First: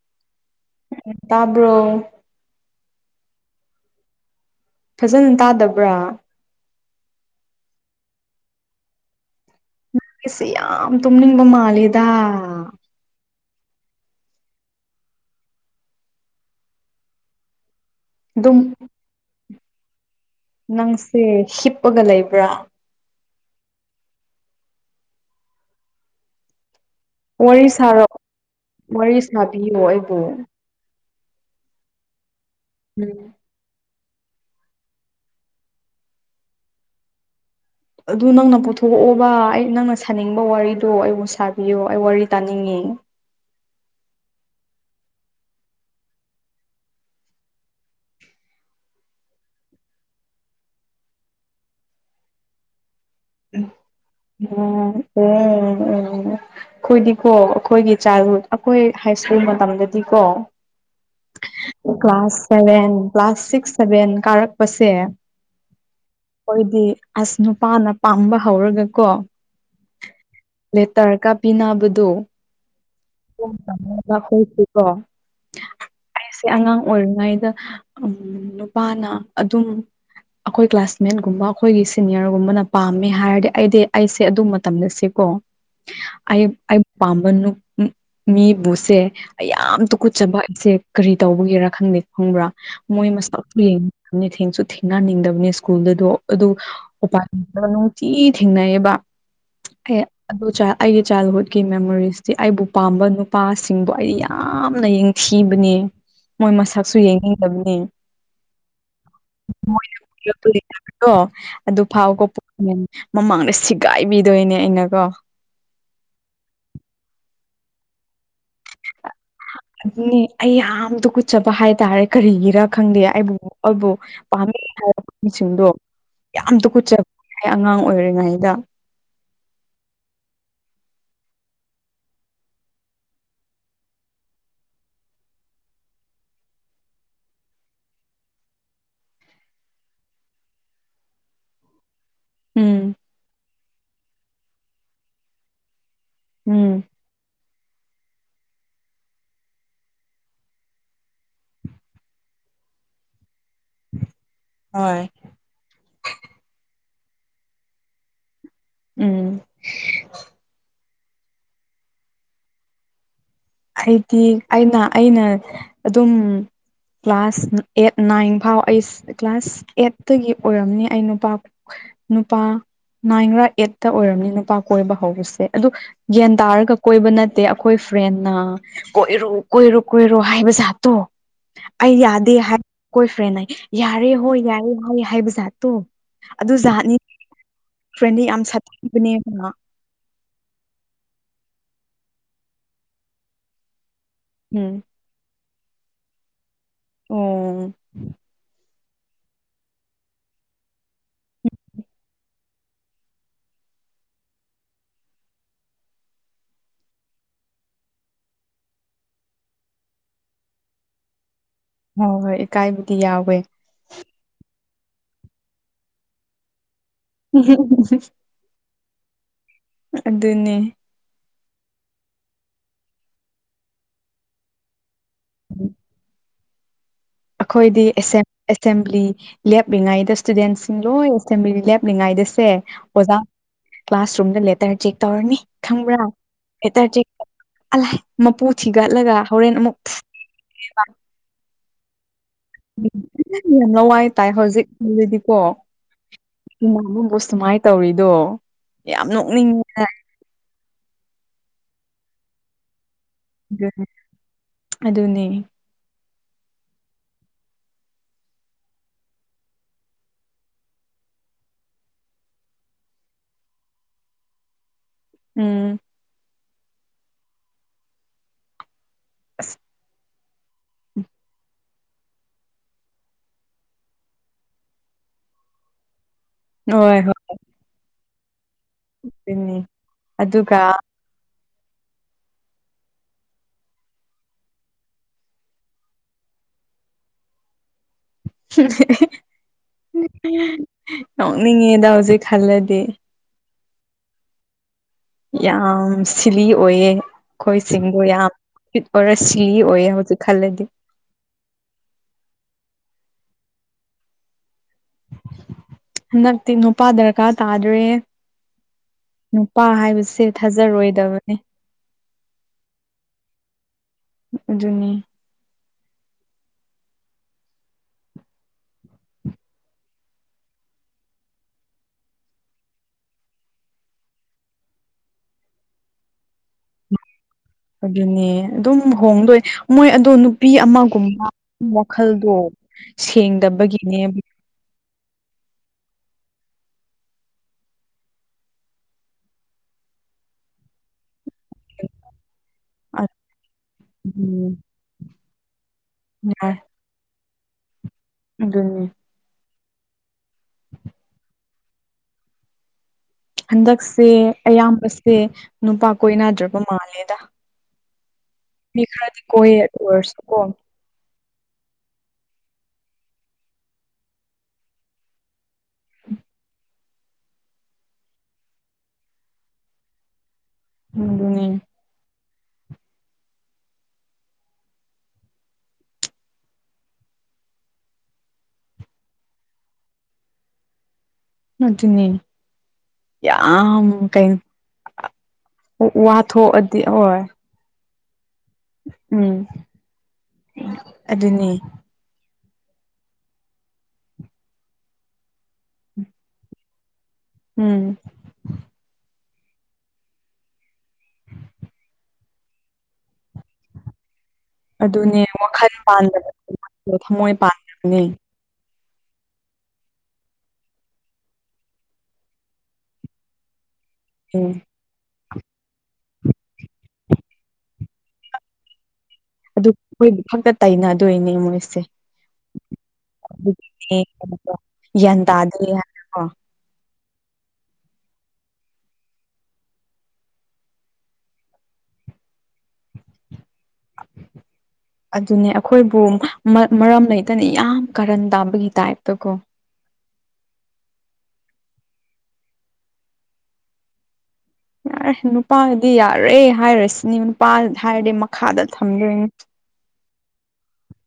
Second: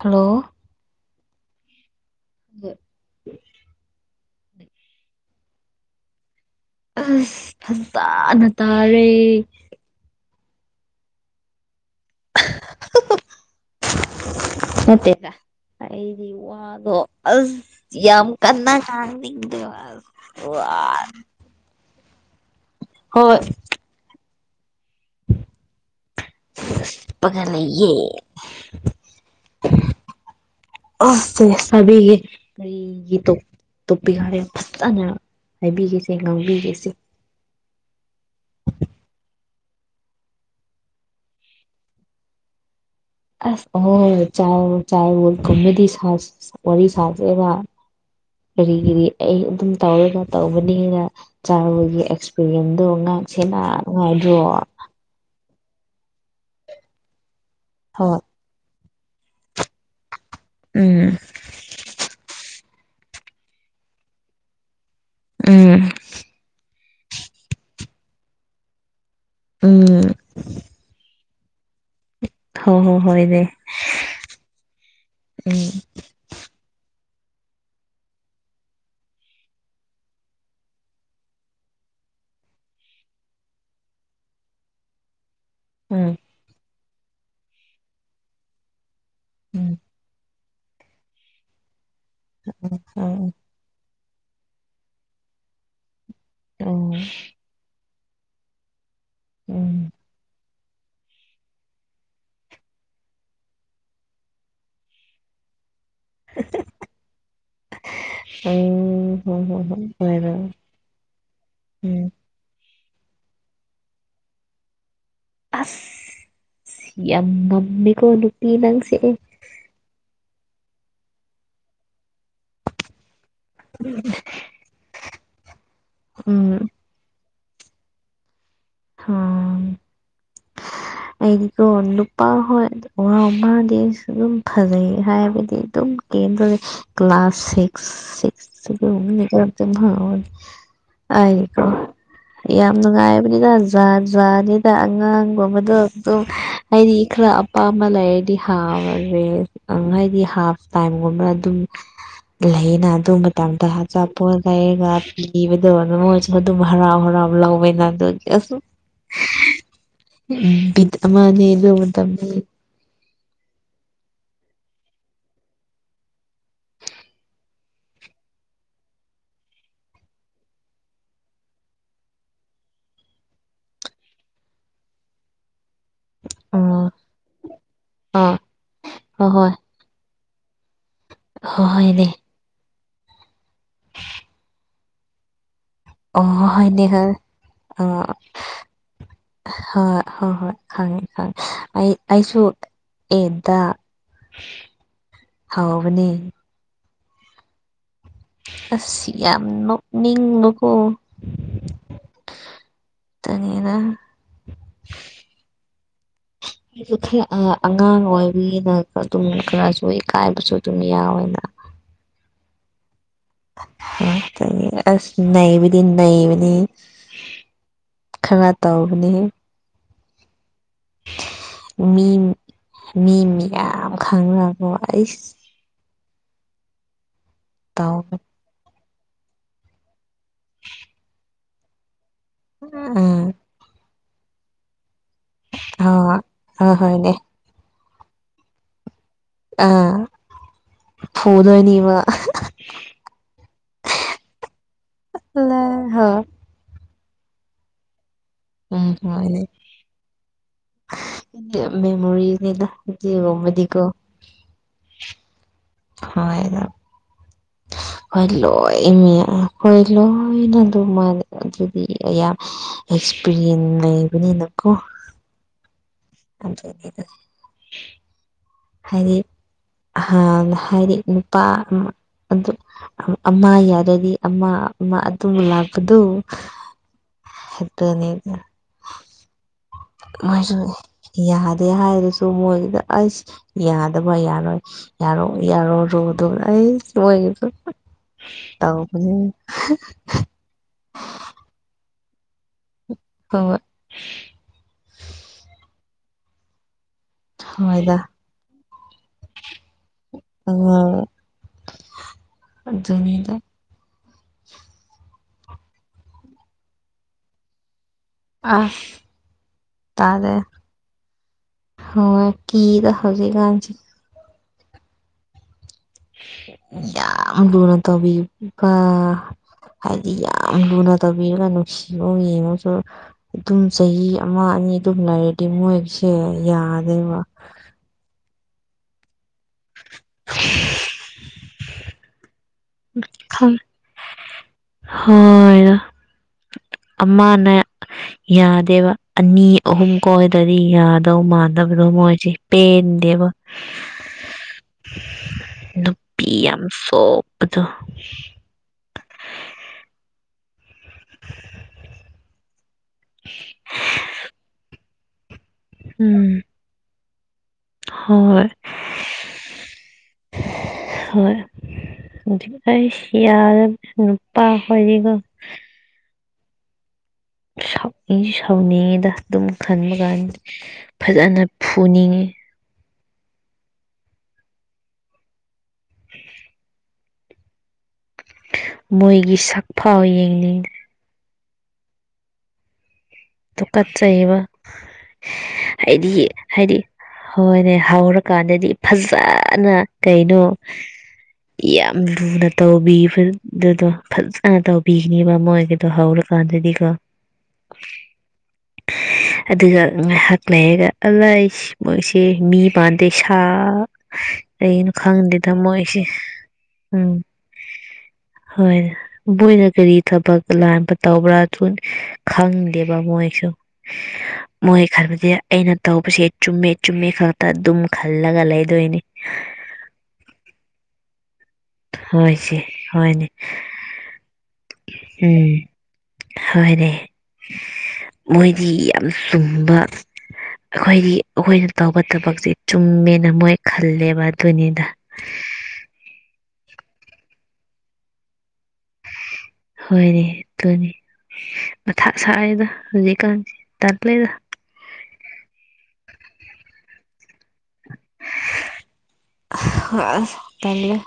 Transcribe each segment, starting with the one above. hello ꯎꯝ ꯇꯥꯕ꯭ꯔꯣ ꯐꯖꯅ ꯇꯥꯗꯕ꯭ꯔꯥ ꯑꯁ ꯐꯖꯅ ꯇꯥꯔꯦ ꯅꯪꯒꯤꯁꯦ ꯌꯥꯝ ꯇꯨꯝꯅꯤꯡꯕ ꯃꯥꯜꯂꯤꯗ ꯅꯠꯇꯦꯗ ꯑꯩꯗꯤ ꯋꯥꯗꯣ ꯑꯁ ꯌꯥꯝ ꯑꯗꯨꯝ ꯀꯟꯅꯥ ꯉꯥꯡꯅꯤꯡꯗꯦꯕ ꯅꯪꯁꯦ ꯍꯤꯞꯄꯒ ꯂꯩꯕ꯭ꯔꯥ ꯍꯣꯏ ꯍꯤꯞꯄꯒꯥ ꯋꯥꯔꯤ ꯂꯩꯌꯦ ꯁꯥꯔꯣ ꯋꯥꯔꯤ ꯁꯥꯕꯤꯌꯣ ꯑꯩꯕꯨ ꯑꯣ ꯁꯦ ꯁꯕꯤꯒꯤ ꯎꯝ [unintelligible] ꯇꯣꯞꯄꯤꯛ ꯍꯥꯏꯌꯣ ꯐꯖꯅ ꯍꯥꯏꯕꯤꯒꯦꯁꯦ ꯉꯥꯡꯕꯤꯒꯦꯁꯦ ꯑꯗꯨ ꯅꯪꯅ ꯄꯨꯊꯣꯛꯑꯣꯕ ꯑꯩ ꯅꯪꯅ ꯁꯥꯅꯤꯡꯕ ꯋꯥꯔꯤꯗꯣ ꯑꯩꯕꯨ ꯁꯥꯕꯤꯌꯣ ꯑꯩ ꯋꯥꯔꯤ ꯇꯥꯅꯤꯡꯉꯦ ꯑꯁ ꯑꯣ ꯆꯥꯏꯍꯨꯠ ꯆꯥꯏꯍꯨꯠ ꯀꯨꯝꯕꯗꯤ ꯁꯥꯁꯤ ꯋꯥꯔꯤ ꯁꯥꯁꯦꯕ ꯀ꯭ꯔꯤ ꯀ꯭ꯔꯤ ꯑꯩ ꯑꯗꯨꯝ ꯇꯧꯔꯒ ꯇꯧꯕꯅꯤꯅ ꯆꯥꯏꯜꯍꯨꯠ ꯑꯦꯛꯁꯄꯤꯔꯤꯌꯦꯟꯗꯣ ꯉꯥꯛꯁꯦꯅ ꯅꯨꯡꯉꯥꯏꯗ꯭ꯔꯣ [unintelligible] ꯑꯩꯈꯣꯏꯗꯤꯀꯣ ꯑꯩꯈꯣꯏꯒꯤ ꯍꯣꯏ ꯆꯥꯏꯜꯍꯨꯠ ꯑꯩꯈꯣꯏ ꯍꯥꯏꯁ꯭ꯀꯨꯜ ꯃꯇꯝꯗꯗꯤꯀꯣ ꯎꯝ class seven class six seven ꯀꯥꯔꯛꯄꯁꯦ ꯎꯝ ꯈꯣꯏꯗꯤ ꯑꯁ ꯅꯨꯄꯥꯅ ꯄꯥꯝꯕ ꯍꯧꯔꯒ ꯀꯣ ꯎꯝ ꯂꯦꯇꯔꯀꯥ ꯄꯤꯅꯕꯗꯨ ꯍꯣ ꯍꯣ ꯍꯣꯏ [unintelligible] ꯎꯝ ꯑꯩꯁꯦ ꯑꯉꯥꯡ ꯑꯣꯏꯔꯤꯉꯩꯗ ꯎꯝ ꯅꯨꯄꯥꯅ ꯑꯗꯨꯝ ꯑꯩꯈꯣꯏ ꯀ꯭ꯂꯥꯁꯃꯦꯠꯒꯨꯝꯕ ꯑꯩꯈꯣꯏꯒꯤ ꯁꯤꯅꯤꯌꯔꯒꯨꯝꯕꯅ ꯄꯥꯝꯃꯦ ꯍꯥꯏꯔꯗꯤ ꯑꯩꯗꯤ ꯑꯩꯁꯦ ꯑꯗꯨ ꯃꯇꯝꯗ ꯁꯦꯀꯣ ꯎꯝ ꯑꯩꯞ ꯑꯩ ꯄꯝꯕ ꯅꯨꯞ ꯃꯤꯕꯨꯁꯦ ꯑꯩ ꯎꯝ ꯌꯥꯝ ꯇꯨꯀꯨꯠꯆꯕ ꯑꯩꯁꯦ ꯀꯔꯤ ꯇꯧꯕꯒꯤꯔꯥ ꯈꯪꯗꯦ ꯈꯪꯕ꯭ꯔꯥ ꯃꯣꯏ ꯑꯣ ꯃꯁꯥꯛ ꯌꯦꯡꯗꯕꯅꯤ ꯊꯦꯡꯁꯨ ꯊꯦꯡꯅꯅꯤꯡꯗꯕꯅꯦ ꯁ꯭ꯀꯨꯜꯗꯗꯣ ꯑꯗꯨ ꯑꯣ ꯎꯄꯥꯏ [unintelligible] ꯇꯤ ꯊꯦꯡꯅꯩꯌꯦꯕ ꯎꯝ ꯑꯩ ꯑꯗꯨ ꯆꯥꯏ ꯑꯩꯒꯤ ꯆꯥꯏꯜꯍꯨꯠꯀꯤ ꯃꯦꯃꯣꯔꯤꯁꯇꯤ ꯑꯩꯕꯨ ꯄꯥꯝꯕ ꯅꯨꯄꯥꯁꯤꯡꯕꯨ ꯑꯩ ꯌꯥꯝꯅ ꯌꯦꯡꯊꯤꯕꯅꯦ ꯃꯣꯏ ꯃꯁꯛꯁꯨ ꯌꯦꯡꯅꯤꯡꯗꯕꯅꯦ ꯑꯣ ꯍꯣ ꯍꯣ ꯍꯣꯏ ꯃꯣꯏꯅ ꯄꯤꯔꯛꯄꯥ ꯍꯣꯏꯔꯣ ꯂꯦꯇꯔꯗꯣ ꯑꯗꯨ ꯎꯝ ꯐꯥꯎꯀꯣ ꯃꯟ ꯃꯃꯥꯡꯗ ꯁꯤꯒꯥꯏꯕꯤꯗꯣꯏꯅꯦ ꯑꯩꯅꯀꯣ ꯑꯁ ꯌꯥꯝ ꯉꯝꯃꯤꯀꯣ ꯅꯨꯄꯤ ꯅꯪꯁꯦ ꯑꯗꯨꯅꯦ ꯑꯩ ꯌꯥꯝ ꯇꯨꯀꯨꯠꯆꯕ ꯍꯥꯏꯇꯥꯔꯦ ꯀꯔꯤꯒꯤꯔ ꯈꯪꯗꯦ ꯑꯩꯕꯨ ꯑꯩꯕꯨ ꯄꯥꯝꯃꯤ ꯍꯥꯏꯕ ꯃꯤꯁꯤꯡꯗꯣ ꯌꯥꯝ ꯎꯝ ꯇꯨꯀꯨꯠꯆꯥ ꯑꯩ ꯑꯉꯥꯡ ꯑꯣꯏꯔꯤꯉꯩꯗ ꯍꯥꯝ [inaudible] ꯑꯩꯗꯤꯀꯣ ꯅꯨꯄꯥ ꯍꯣꯏ ꯋꯥ ꯃꯗꯤ ꯑꯁ ꯑꯗꯨꯝ ꯐꯖꯩ ꯍꯥꯏꯕꯗꯤ ꯑꯗꯨꯝ ꯀꯦꯟꯕꯗꯤ ꯀ꯭ꯂꯥꯁ ꯁꯤꯛꯁ ꯁꯤꯛꯁ [unintelligible] ꯑꯥꯏꯗꯤꯀꯣ ꯌꯥꯝ ꯎꯝ ꯅꯨꯡꯉꯥꯏꯕꯅꯤꯗ ꯖꯥꯠ ꯖꯥꯠꯅꯤꯗ ꯑꯉꯥꯡꯒꯨꯝꯕꯗꯣ ꯇꯣ ꯎꯝ ꯑꯩꯗꯤ ꯈꯔ ꯑꯄꯥꯝꯕ ꯂꯩꯔꯗꯤ ꯍꯥꯕꯔꯦ ꯑꯪ ꯍꯥꯏꯗꯤ ꯍꯥꯞ ꯇꯥꯏꯝꯒꯨꯝꯕ ꯑꯗꯨꯝ ꯂꯩꯌꯦꯅ ꯑꯗꯨ ꯃꯇꯝꯗ ꯑꯆꯥꯄꯣꯠ ꯂꯩꯔꯒ ꯍꯣꯏ ꯄꯤꯕꯗꯣ ꯑꯗꯨ ꯃꯣꯏꯁꯨ ꯑꯗꯨꯝ ꯍꯔꯥꯎ ꯍꯔꯥꯎ ꯂꯧꯋꯦꯅ ꯑꯗꯨꯒꯤ ꯑꯁꯨꯝ ꯎꯝ ꯎꯝ ꯕꯤꯠ ꯑꯃꯅꯦ ꯑꯗꯨ ꯃꯇꯝꯗꯤ ꯑꯩꯗꯤ ꯑꯩꯅ ꯑꯩꯅ ꯑꯗꯨꯝ ꯀ꯭ꯂꯥꯁ ꯅ ꯑꯦꯠ ꯅꯥꯏꯟ ꯐꯥꯎ ꯑꯩꯁ ꯀ꯭ꯂꯥꯁ ꯑꯦꯠꯇꯒꯤ ꯑꯣꯏꯔꯝꯅꯤ ꯑꯩ ꯅꯨꯄꯥ ꯅꯨꯄꯥ ꯅꯥꯏꯟꯔꯥ ꯑꯩꯠꯇ ꯑꯣꯏꯔꯝꯅꯤ ꯅꯨꯄꯥ ꯀꯣꯏꯕ ꯍꯧꯕꯁꯦ ꯑꯗꯨ ꯒ꯭ꯌꯥꯟ ꯇꯥꯔꯒ ꯑꯥ ꯀꯣꯏꯕ ꯅꯠꯇꯦ ꯑꯈꯣ ꯈꯣꯏ ꯐ꯭ꯔꯦꯟ ꯅ ꯑꯥ ꯀꯣꯏꯔꯣ ꯍꯣꯏ ꯍꯣꯏ ꯀꯣꯏꯔꯣ ꯀꯣꯏꯔꯣ ꯍꯥꯏꯕꯖꯥꯠꯇꯣ ꯍꯣꯏ ꯑꯩ ꯍꯣꯏꯅꯦ ꯌꯥꯗꯦ ꯍꯥꯏ ꯀꯣꯏ ꯐ꯭ꯔꯦꯟꯅ ꯌꯥꯔꯦ ꯍꯣꯏ ꯌꯥꯔꯦ ꯍꯣꯏ ꯍꯥꯏꯕꯖꯥꯠꯇꯣ ꯑꯣ ꯍꯣꯏꯅꯦ ꯍꯣꯏ ꯑꯣ ꯐ꯭ꯔꯦꯟꯗꯤ ꯌꯥꯝ ꯁꯥꯊꯤꯕꯅꯦꯕ ꯍꯣꯏ ꯍꯣꯏ ꯍꯣꯏ ꯈꯪꯉꯦ ꯈꯪꯉꯦ ꯑꯩ ꯑꯩꯁꯨ ꯑꯦꯠꯇ ꯎꯝ ꯍꯥꯎꯕꯅꯦ ꯑꯣ ꯑꯁ ꯌꯥꯝ ꯅꯣꯛꯅꯤꯡꯕꯀꯣ [inaudible] ꯇꯅꯦꯅ ꯑꯩꯖꯨ ꯈꯔ ꯑꯉꯥ ꯑꯉꯥꯡ ꯑꯣꯏꯕꯒꯤꯅ ꯑꯗꯨꯝ ꯈꯔꯁꯨ ꯏꯀꯥꯏꯕꯁꯨ ꯑꯗꯨꯝ ꯌꯥꯎꯋꯦꯕ ꯍꯣ ꯍꯣꯏ ꯏꯀꯥꯏꯕꯗꯤ ꯌꯥꯎꯋꯦ ꯉꯛꯇꯅꯦ ꯑꯁ ꯅꯩꯕꯗꯤ ꯅꯩꯕꯅꯤ [unintelligible] ꯈꯔ ꯇꯧꯕꯅꯤ ꯑꯗꯨꯅꯦ ꯃꯤ ꯃꯤ ꯃꯌꯥꯝ ꯈꯪꯔꯕꯣ ꯑꯩꯁ ꯎꯝ [inaudible] ꯑꯩꯈꯣꯏꯗꯤ ꯇꯧꯕꯅꯦ ꯑꯦꯁꯦꯝꯕ꯭ꯂꯤ ꯂꯦꯞꯂꯤꯉꯩꯗ ꯏꯁꯇꯨꯗꯦꯟꯁꯤꯡ ꯂꯣꯏ ꯁꯦꯝꯕ꯭ꯂꯤ ꯂꯦꯞꯂꯤꯉꯩꯗꯁꯦ ꯑꯣꯖꯥ ꯎꯝ ꯀ꯭ꯂꯥꯁꯔꯨꯝꯗ ꯂꯦꯇꯔ ꯆꯦꯛ ꯇꯧꯔꯅꯤ ꯈꯪꯕ꯭ꯔꯥ ꯍꯣꯏ ꯍꯣꯏ ꯂꯦꯇꯔ ꯆꯦꯛ ꯍꯣꯏꯅꯦ ꯇꯧꯕ ꯑꯂꯥꯏ ꯃꯄꯨ ꯊꯤꯒꯠꯂꯒ ꯍꯣꯔꯦꯟ ꯑꯃꯨꯛ ꯑꯥ ꯐꯨꯗꯣꯏꯅꯤꯕ ꯌꯥꯝ ꯂꯥꯋꯥꯏ ꯇꯥꯏ ꯍꯧꯖꯤꯛꯗꯤꯀꯣ ꯍꯣꯏ ꯏꯃ ꯑꯃꯕꯨ ꯁꯨꯃꯥꯏꯅ ꯇꯧꯔꯤꯗꯣ ꯎꯝ ꯌꯥꯝ ꯍꯣꯏꯅꯦ ꯅꯣꯛꯅꯤꯡꯉꯦ ꯃꯦꯝ ꯃꯦꯃꯣꯔꯤꯅꯤꯗ ꯎꯗꯤꯒꯨꯝꯕꯗꯤꯀꯣ ꯑꯗꯨꯅꯤ ꯍꯥꯎꯋꯦꯗ ꯑꯩꯈꯣꯏ ꯂꯣꯏꯃꯦ ꯑꯩꯈꯣꯏ ꯂꯣꯏꯅ ꯑꯗꯨ ꯑꯗꯨꯗꯤ ꯑꯌꯥ ꯑꯦꯛꯁꯄꯤꯔꯤꯌꯦꯟ ꯂꯩꯕꯅꯤꯅꯀꯣ ꯎꯝ ꯑꯗꯨꯒꯤꯗꯣ ꯍꯥꯏꯔꯤ ꯑꯁ ꯑ ꯍꯥꯏꯔꯤ ꯅꯨꯄꯥ ꯑꯗꯨ ꯑꯃ ꯌꯥꯔꯗꯤ ꯑꯃ ꯑꯃ ꯑꯗꯨꯝ ꯂꯥꯛꯄꯗꯣ ꯍꯣꯏ ꯍꯣꯏ ꯑꯗꯨꯅꯤꯗ ꯑꯗꯨꯅꯤ ꯃꯣꯏꯁꯨ ꯑꯗꯨꯒ ꯌꯥꯗꯦ ꯍꯥꯏꯔꯁꯨ ꯃꯣꯏꯗ ꯑꯁ ꯌꯥꯗꯕ ꯌꯥꯔꯣꯏ ꯌꯥꯔꯣ ꯌꯥꯔꯣ ꯔꯨꯗꯣ ꯑꯩ ꯃꯣꯏꯒꯤꯗꯣ ꯇꯧꯕꯅꯤ ꯅꯣꯛꯅꯤꯡꯉꯦꯗ ꯍꯧꯖꯤꯛ ꯈꯜꯂꯗꯤ ꯍꯣ ꯍꯣ ꯌꯥꯝ ꯁꯤꯂꯤ ꯑꯣꯏꯌꯦ ꯍꯣꯏꯗ ꯈꯣꯏꯁꯤꯡꯗꯣ ꯌꯥꯝ ꯐꯤꯠ ꯑꯣꯏꯔ ꯁꯤꯂꯤ ꯑꯣꯏꯌꯦ ꯍꯧꯖꯤꯛ ꯈꯜꯂꯗꯤ ꯑꯉꯥꯡ ꯑꯗꯨꯅꯤꯗ ꯍꯟꯗꯛꯇꯤ ꯅꯨꯄꯥ ꯗꯔꯀꯥꯔ ꯇꯥꯗ꯭ꯔꯦ ꯑꯥ ꯅꯨꯄꯥ ꯍꯥꯏꯕꯁꯦ ꯊꯥꯖꯔꯣꯏꯗꯕꯅꯦ ꯍꯣꯏ ꯀꯤꯗ ꯍꯧꯖꯤꯛꯀꯥꯟꯁꯤ ꯑꯗꯨꯅꯤ [inaudible] ꯌꯥꯝ ꯂꯨꯅ ꯇꯧꯕꯤꯕ ꯍꯥꯏꯗꯤ ꯌꯥꯝ ꯂꯨꯅ ꯇꯧꯕꯤꯔꯒ ꯅꯨꯡꯁꯤꯕ ꯌꯦꯡꯉꯨꯁꯨ ꯑꯗꯨꯝ ꯆꯍꯤ ꯑꯃ ꯑꯅꯤ ꯑꯗꯨꯝ ꯂꯩꯔꯗꯤ ꯃꯣꯏꯁꯦ ꯌꯥꯗꯦꯕ ꯑꯗꯨꯅꯦ ꯑꯗꯨꯝ ꯍꯣꯡꯗꯣꯏ ꯃꯣꯏ ꯑꯗꯣ ꯅꯨꯄꯤ ꯑꯃꯒꯨꯝꯕ ꯋꯥꯈꯜꯗꯣ ꯁꯦꯡꯗꯕꯒꯤꯅꯦ ꯍꯣꯏꯅ ꯑꯃꯅꯦ ꯌꯥꯗꯦꯕ ꯑꯅꯤ ꯑꯍꯨꯝ ꯀꯣꯢꯗꯗꯤ ꯌꯥꯗꯧ ꯃꯥꯟꯗꯕꯗꯣ ꯃꯣꯏꯖꯦ ꯄꯦꯟꯗꯦꯕ ꯎꯝ ꯅꯨꯄꯤ ꯌꯥꯏ ꯌꯥꯝ ꯆꯣꯞ ꯄꯗꯣ ꯑꯗꯨꯅꯤ ꯍꯟꯗꯛꯁꯦ ꯑꯌꯥꯝꯕꯁꯦ ꯅꯨꯄꯥ ꯎꯝ ꯀꯣꯏꯅꯗ꯭ꯔꯕ ꯃꯥꯜꯂꯦꯗ ꯍꯣꯏ ꯃꯤ ꯈ꯭ꯔꯗꯤ ꯀꯣꯏ ꯑꯗꯨꯑꯣꯢꯔꯁꯨ ꯀꯣ [unintelligible] ꯌꯥꯗ ꯅꯨꯄꯥ ꯍꯣꯢꯗꯤꯀꯣ ꯁꯥꯎꯗꯤ ꯁꯥꯎꯅꯤꯡꯉꯤꯗ ꯑꯗꯨꯝ ꯈꯟꯕ ꯒꯥꯟꯗ ꯐꯖꯅ ꯑꯗꯨꯅꯦ ꯐꯨꯅꯤꯡꯉꯤ [inaudible] ꯃꯣꯏꯒꯤ ꯁꯛꯐꯥꯎ ꯌꯦꯡꯅꯤꯡꯗꯦ ꯑꯗꯨꯅꯦ ꯌꯥꯝ ꯀꯩꯟ ꯇꯨꯀꯠꯆꯩꯕ [unintelligible] ꯍꯥꯏꯗꯤ ꯍꯥꯏꯗꯤ ꯋꯥꯊꯣꯛꯑꯗꯤ ꯍꯣꯏ ꯍꯣꯏꯅꯦ ꯍꯧꯔꯀꯥꯟꯗꯗꯤ ꯎꯝ ꯐꯖꯥꯅ ꯀꯩꯅꯣ ꯑꯗꯨꯅꯤ ꯌꯥꯝ ꯂꯨꯅ ꯇꯧꯕꯤꯕꯗꯨꯗꯣ ꯐꯖꯅ ꯇꯧꯕꯤꯒꯅꯤꯕ ꯃꯣꯏꯒꯤꯗꯣ ꯍꯧꯔꯀꯥꯟꯗꯗꯤꯀꯣ ꯎꯝ ꯑꯗꯨꯒ ꯉꯥꯏꯍꯥꯛ ꯂꯩꯔꯒ [unintelligible] [unintelligible] ꯁꯦ ꯃꯤ ꯃꯥꯟꯗꯦ ꯁꯥ ꯀꯩꯅꯣ ꯑꯗꯨꯅꯦ ꯈꯪꯗꯦꯗ ꯋꯥꯈꯜ ꯃꯣꯏꯁꯦ ꯄꯥꯟꯗꯕ ꯎꯝ ꯊꯃꯣꯏ ꯄꯥꯟꯗꯕꯅꯦ ꯍꯣꯏ ꯃꯣꯏꯅ ꯀꯔꯤ ꯊꯕꯛ ꯑꯂꯥꯟꯕ ꯇꯧꯕ꯭ꯔꯥ ꯑꯗꯨ ꯈꯪ ꯗꯦꯕ ꯃꯣꯏꯁꯨ ꯎꯝ ꯃꯣꯏ ꯈꯟꯕꯗꯤ ꯑꯩꯅ ꯇꯧꯕꯁꯦ ꯆꯨꯝꯃꯦ ꯆꯨꯝꯃꯦ ꯈꯛꯇ ꯑꯗꯨꯝ ꯈꯜꯂꯒ ꯂꯩꯗꯣꯏꯅꯤ ꯑꯗꯨ ꯃꯣꯏꯗꯨ ꯈꯛꯇ ꯇꯩꯅꯗꯣꯏꯅꯦ ꯃꯣꯏꯁꯦ ꯍꯣꯏꯁꯦ ꯍꯣꯏꯅꯦ [unintelligible] ꯒ꯭ꯌꯥꯟ ꯎꯝ ꯇꯗ꯭ꯔꯤ ꯍꯣꯏꯅꯦ ꯃꯣꯏꯗꯤ ꯌꯥꯝ ꯆꯨꯝꯕ ꯑꯈꯣꯏꯗꯤ ꯑꯈꯣꯏꯅ ꯇꯧꯕ ꯊꯕꯛꯁꯦ ꯆꯨꯝꯃꯦꯅ ꯃꯣꯏ ꯈꯜꯂꯦꯕ ꯑꯗꯨꯅꯤꯗ ꯈꯣꯏꯕꯨ ꯃ ꯃꯔꯝ ꯂꯩꯇꯅ ꯌꯥꯝ ꯀꯥꯔꯟ ꯇꯥꯕꯒꯤ ꯇꯥꯏꯞꯇ ꯀꯣ ꯍꯣꯏꯅꯦ ꯑꯗꯨꯅꯤ ꯃꯊꯥ ꯁꯥꯢꯗ ꯍꯧꯖꯤꯛꯀꯥꯟꯗꯤ ꯇꯂꯦꯗ ꯌꯥꯔꯦ ꯅꯨꯄꯥꯒꯗꯤ ꯌꯥꯔꯦ ꯍꯥꯏꯔꯁꯤꯅꯤ ꯅꯨꯄꯥ ꯍꯥꯏꯔꯗꯤ ꯃꯈꯥꯗ ꯊꯝꯗꯣꯏꯅꯤ [unintelligible] ꯇꯜꯂꯦ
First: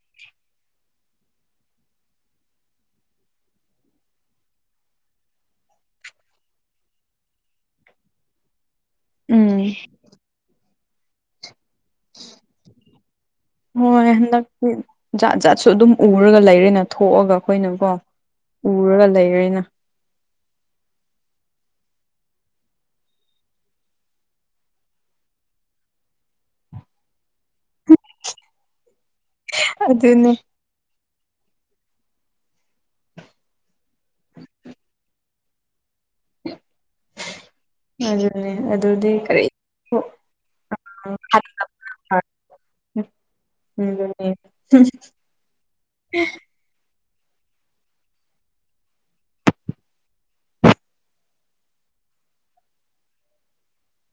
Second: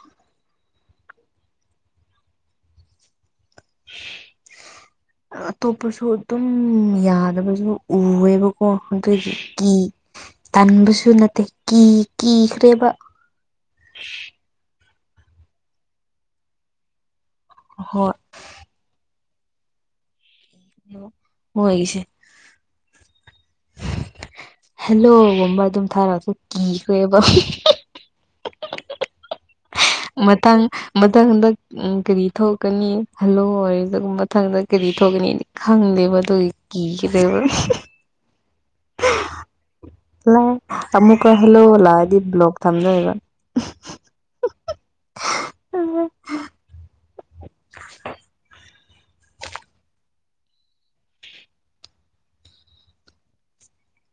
[unintelligible] ꯑꯇꯣꯞꯄꯁꯨ ꯑꯗꯨꯝ ꯌꯥꯗꯕꯁꯨ ꯎꯋꯦꯕ ꯀꯣ ꯑꯗꯨꯒꯤ ꯎꯝ ꯀꯤ ꯇꯟꯕꯁꯨ ꯅꯠꯇꯦ ꯀꯤ ꯀꯤꯈ꯭ꯔꯦꯕ ꯍꯣꯏ ꯍꯟꯗꯛꯇꯤ ꯖꯥꯠ ꯖꯥꯠꯁꯨ ꯑꯗꯨꯝ ꯎꯔꯒ ꯂꯩꯔꯦꯅ ꯊꯣꯛꯑꯒ ꯑꯈꯣꯏꯅꯀꯣ ꯍꯣꯏ ꯎꯔꯒ ꯂꯩꯔꯦꯅ [unintelligible] ꯃꯣꯏꯒꯤꯁꯦ ꯍꯦꯂꯣꯒꯨꯝꯕ ꯑꯗꯨꯝ ꯊꯥꯔꯛꯑꯁꯨ ꯀꯤꯈ꯭ꯔꯦꯕ [unintelligible] [unintelligible] ꯃꯇꯪ ꯃꯊꯪ ꯗ ꯎꯡ ꯀꯔꯤ ꯊꯣꯛꯀꯅꯤ ꯍꯜꯂꯣ ꯑꯣꯏꯔꯒ ꯃꯊꯪꯗ ꯀꯔꯤ ꯊꯣꯛꯒꯅꯤ ꯈꯪꯗꯦꯕ ꯑꯗꯨꯒꯤ ꯀꯤꯈ꯭ꯔꯦꯕ [unintelligible] ꯑꯗꯨꯅꯦ ꯑꯗꯨꯗꯤ ꯀꯔꯤ [unintelligible] ꯑꯃꯨꯛꯀ ꯍꯜꯂꯣ ꯂꯥꯛꯑꯗꯤ ꯕ꯭ꯂꯣꯛ ꯊꯝꯗꯣꯏꯕ [unintelligible] ꯎꯝ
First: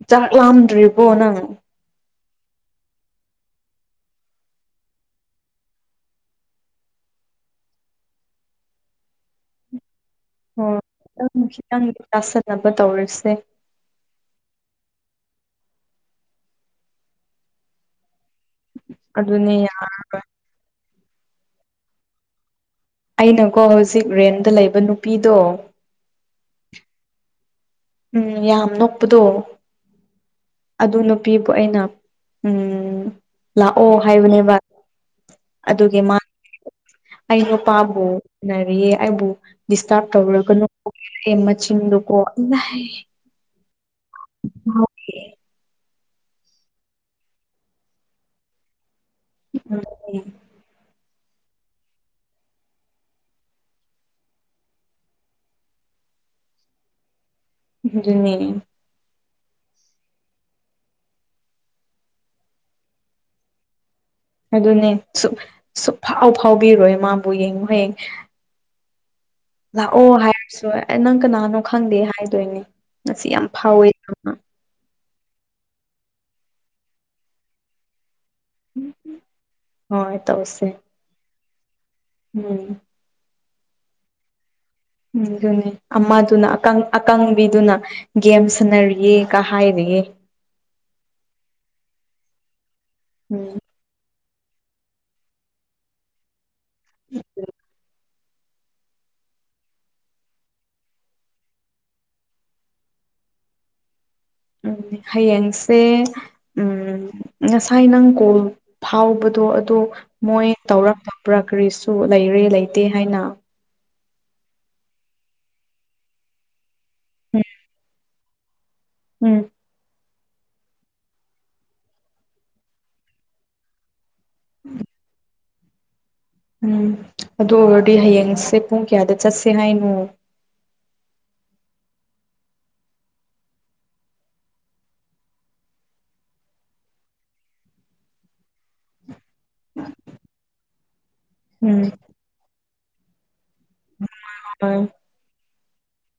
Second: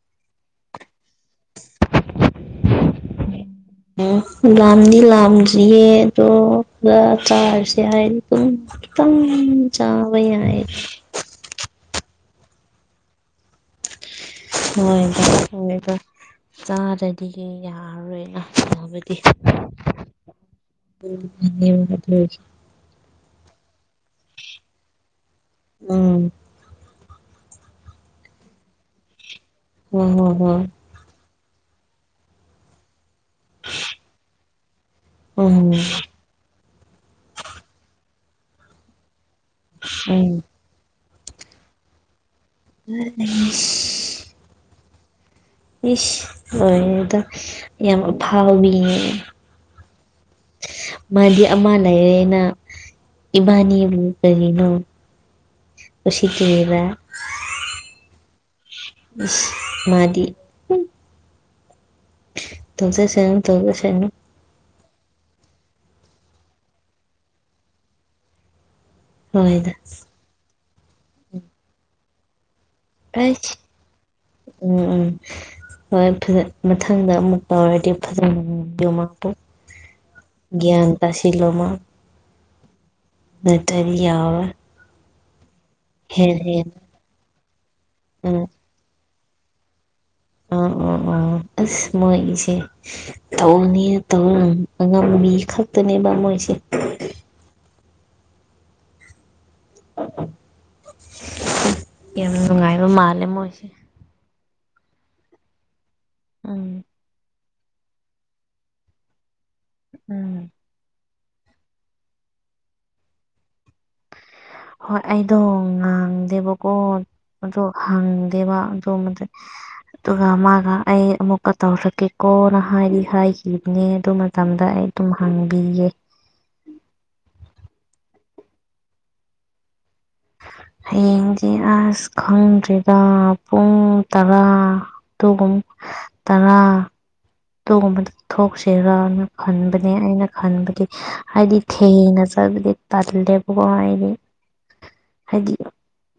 ꯆꯥꯛ ꯂꯥꯝꯗ꯭ꯔꯤꯕꯣ ꯅꯪ [unintelligible] ꯂꯥꯝꯗꯤ ꯂꯥꯝꯗ꯭ꯔꯤꯌꯦ ꯑꯗꯣ ꯈ꯭ꯔ ꯆꯥꯔꯁꯤ ꯍꯥꯏ ꯗꯨꯝ ꯈꯤꯇꯪ ꯆꯥꯕ ꯌꯥꯏ ꯑꯣ ꯈꯤꯇꯪ ꯈꯤꯇꯪ [unintelligible] ꯆꯥꯁꯟꯅꯕ ꯇꯧꯔꯁꯦ [unintelligible] ꯍꯣꯏꯗꯥ ꯍꯣꯏꯗ ꯆꯥꯗ꯭ꯔꯗꯤ ꯌꯥꯔꯣꯏꯅ ꯆꯥꯕꯗꯤ ꯑꯗꯨꯅꯦ [unintelligible] ꯑꯩꯅꯀꯣ ꯍꯨꯖꯤꯛ ꯔꯦꯟꯗ ꯂꯩꯕ ꯅꯨꯄꯤꯗꯣ ꯎꯝ ꯎꯝ ꯌꯥꯝ ꯅꯣꯛꯄꯗꯣ [unintelligible] ꯑꯗꯨ ꯅꯨꯄꯤꯕꯨ ꯑꯩꯅ ꯎꯝ ꯂꯥꯛꯑꯣ ꯍꯥꯏꯕꯅꯦꯕ ꯎꯝ ꯑꯗꯨꯒꯤ ꯃꯥ ꯑꯩ ꯅꯨꯄꯥꯕꯨ ꯎꯅꯔꯤꯌꯦ ꯑꯕꯨ ꯗꯤꯁꯇꯥꯔꯕ ꯎꯝ ꯇꯧꯔꯛꯀꯅꯨ [unintelligible] ꯃꯆꯤꯟꯗꯣꯀꯣ ꯏꯃꯥꯏ [unintelligible] [unintelligible] ꯏꯁ ꯂꯣꯏꯔꯦꯗ ꯌꯥꯝ ꯑꯐꯥꯎꯕꯤ [unintelligible] ꯃꯥꯗꯤ ꯑꯃ ꯂꯩꯔꯦꯅ ꯏꯕꯥꯅꯤꯕꯨ ꯀꯔꯤꯅꯣ [unintelligible] ꯁꯤ ꯀꯩꯔꯥ ꯗꯨꯅꯦ ꯏꯁ ꯃꯥꯗꯤ ꯇꯧꯖꯁꯅꯨ ꯇꯧꯖꯁꯅꯨ ꯑꯗꯨꯅꯦ ꯁꯨꯛ ꯁꯨꯛꯐꯥꯎ ꯐꯥꯎꯕꯤꯔꯣꯏ ꯃꯥꯕꯨ ꯌꯦꯡꯉꯨꯍꯦ ꯍꯣꯏꯗ ꯂꯥꯛꯑꯣ ꯍꯥꯏꯔꯁꯨ ꯑ ꯅꯪ ꯀꯅꯥꯅꯣ ꯈꯪꯗꯦ ꯍꯥꯏꯗꯣꯏꯅꯦ ꯝꯁꯤ ꯌꯥꯝ ꯑꯩꯁ ꯐꯥꯎꯋꯦ [unintelligible] ꯎꯝ ꯎꯝ ꯍꯣꯏ ꯐꯖ ꯃꯊꯪꯗ ꯑꯃꯨꯛ ꯇꯧꯔꯗꯤ [unintelligible] ꯌꯣꯃꯛꯄꯨ ꯍꯣꯏ ꯇꯧꯁꯦ ꯒ꯭ꯌꯥꯟ ꯇꯥꯁꯤꯜꯂꯣ ꯃꯥ ꯎꯝ ꯅꯠꯇꯔꯤ ꯌꯥꯎꯔꯣꯏ ꯎꯝ ꯗꯨꯅꯤ ꯑꯃꯗꯨꯅ ꯍꯦꯟꯅ ꯑꯀꯪ ꯑꯀꯪꯕꯤꯗꯨꯅ ꯒꯦꯝ ꯎꯝ ꯁꯟꯅꯔꯤꯌꯦ ꯀꯥ ꯍꯥꯏꯔꯤꯌꯦ ꯑ ꯑ ꯑ ꯑꯁ ꯃꯣꯏ ꯏꯁꯦ ꯎꯝ ꯇꯧꯅꯤꯅ ꯇꯧ ꯉꯝ ꯑꯉꯝꯕꯤ ꯈꯛꯇꯅꯦꯕ ꯃꯣꯏꯁꯦ ꯌꯥꯝ ꯅꯨꯉꯥꯏꯕ ꯃꯥꯜꯂꯦ ꯃꯣꯏꯁꯦ [unintelligible] ꯍꯌꯦꯡꯁꯦ ꯎꯝ ꯉꯁꯥꯏ ꯅꯪ ꯀꯣꯜ ꯐꯥꯎꯕꯗꯣ ꯑꯗꯣ ꯎꯝ ꯃꯣꯏ ꯇꯧꯔꯛꯄ ꯄ꯭ꯔꯥ ꯀ꯭ꯔꯤꯁꯨ ꯂꯩꯔꯦ ꯂꯩꯇꯦ ꯍꯥꯏꯅ ꯍꯣꯏ ꯑꯩꯗꯣ ꯉꯥꯡꯗꯦꯕꯀꯣ ꯎꯝ ꯑꯗꯣ ꯍꯥꯡꯗꯦꯕ ꯎꯝ [unintelligible] ꯗꯨꯒ ꯃꯥꯒ ꯑꯩ ꯑꯃꯨꯛꯀ ꯇꯧꯔꯛꯀꯦꯀꯣꯅ ꯍꯥꯏꯗꯤ ꯍꯥꯏꯈꯤꯕꯅꯦ ꯑꯗꯨ ꯃꯇꯝꯗ ꯑꯩ ꯗꯨꯝ ꯍꯥꯡꯕꯤꯌꯦ ꯎꯝ ꯑꯗꯨ ꯑꯣꯔꯗꯤ ꯍꯌꯦꯡꯁꯦ ꯄꯨꯡ ꯀꯌꯥꯗ ꯆꯠꯁꯦ ꯍꯥꯏꯅꯣ ꯍꯌꯦꯡꯗꯤ ꯑꯥꯁ ꯈꯪꯗ꯭ꯔꯤꯗ ꯄꯨꯡ ꯇꯔꯥ [unintelligible] ꯇꯔꯥ ꯗꯨꯒꯨꯝꯕꯗꯨ ꯊꯣꯛꯁꯤꯔꯅ ꯈꯟꯕꯅꯦ ꯑꯩꯅ ꯈꯟꯕꯗꯤ ꯍꯥꯏꯗꯤ ꯎꯝ ꯊꯦꯡꯅ ꯆꯕꯗꯤ ꯇꯜꯂꯦꯕꯀꯣ ꯍꯥꯏꯗꯤ [unintelligible] ꯍꯗꯤ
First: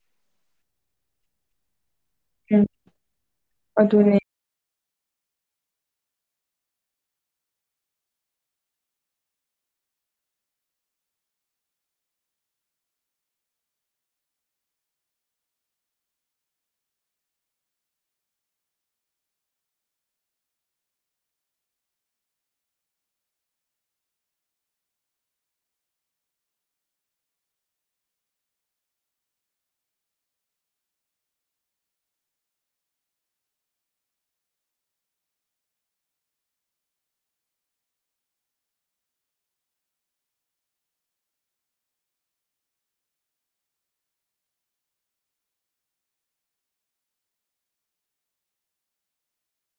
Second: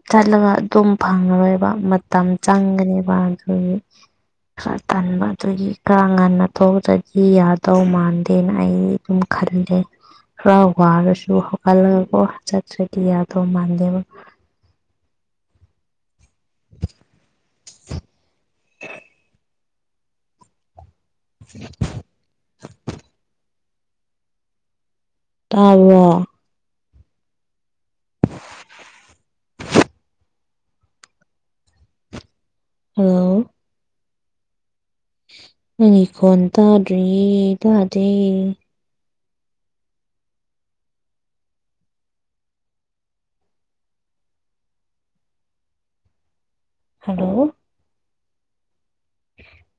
ꯆꯠꯂꯒ ꯑꯗꯨꯝ ꯐꯪꯉꯔꯣꯏꯕ ꯃꯠ ꯇꯝ ꯎꯝ ꯆꯪꯒꯅꯦꯕ ꯑꯗꯨꯒꯤ ꯑꯗꯨꯅꯦ ꯈꯔ ꯇꯟꯕ ꯑꯗꯨꯒꯤ ꯈ ꯉꯟꯅ ꯊꯣꯛꯇꯗꯤ ꯌꯥꯗꯧ ꯃꯥꯟꯗꯦꯅ ꯑꯩ ꯗꯨꯝ ꯈꯜꯂꯦ ꯈꯔ ꯋꯥꯔꯁꯨ ꯍꯧꯒꯠꯂꯒꯀꯣ ꯆꯠꯇ꯭ꯔꯗꯤ ꯌꯥꯗꯧ ꯃꯥꯟꯗꯦꯕ [inaudible] [unintelligible] ꯇꯥꯕ꯭ꯔꯣ [inaudible] ꯍꯜꯂꯣ ꯅꯪꯒꯤ ꯈꯣꯟ ꯇꯥꯗ꯭ꯔꯤꯌꯦ ꯇꯥꯗꯦ ꯍꯜꯂꯣ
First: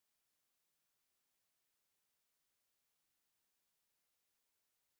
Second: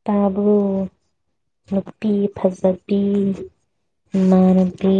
ꯇꯥꯕ꯭ꯔꯣ ꯅꯨꯄꯤ ꯐꯖꯕꯤ ꯏꯃꯥꯟꯅꯕꯤ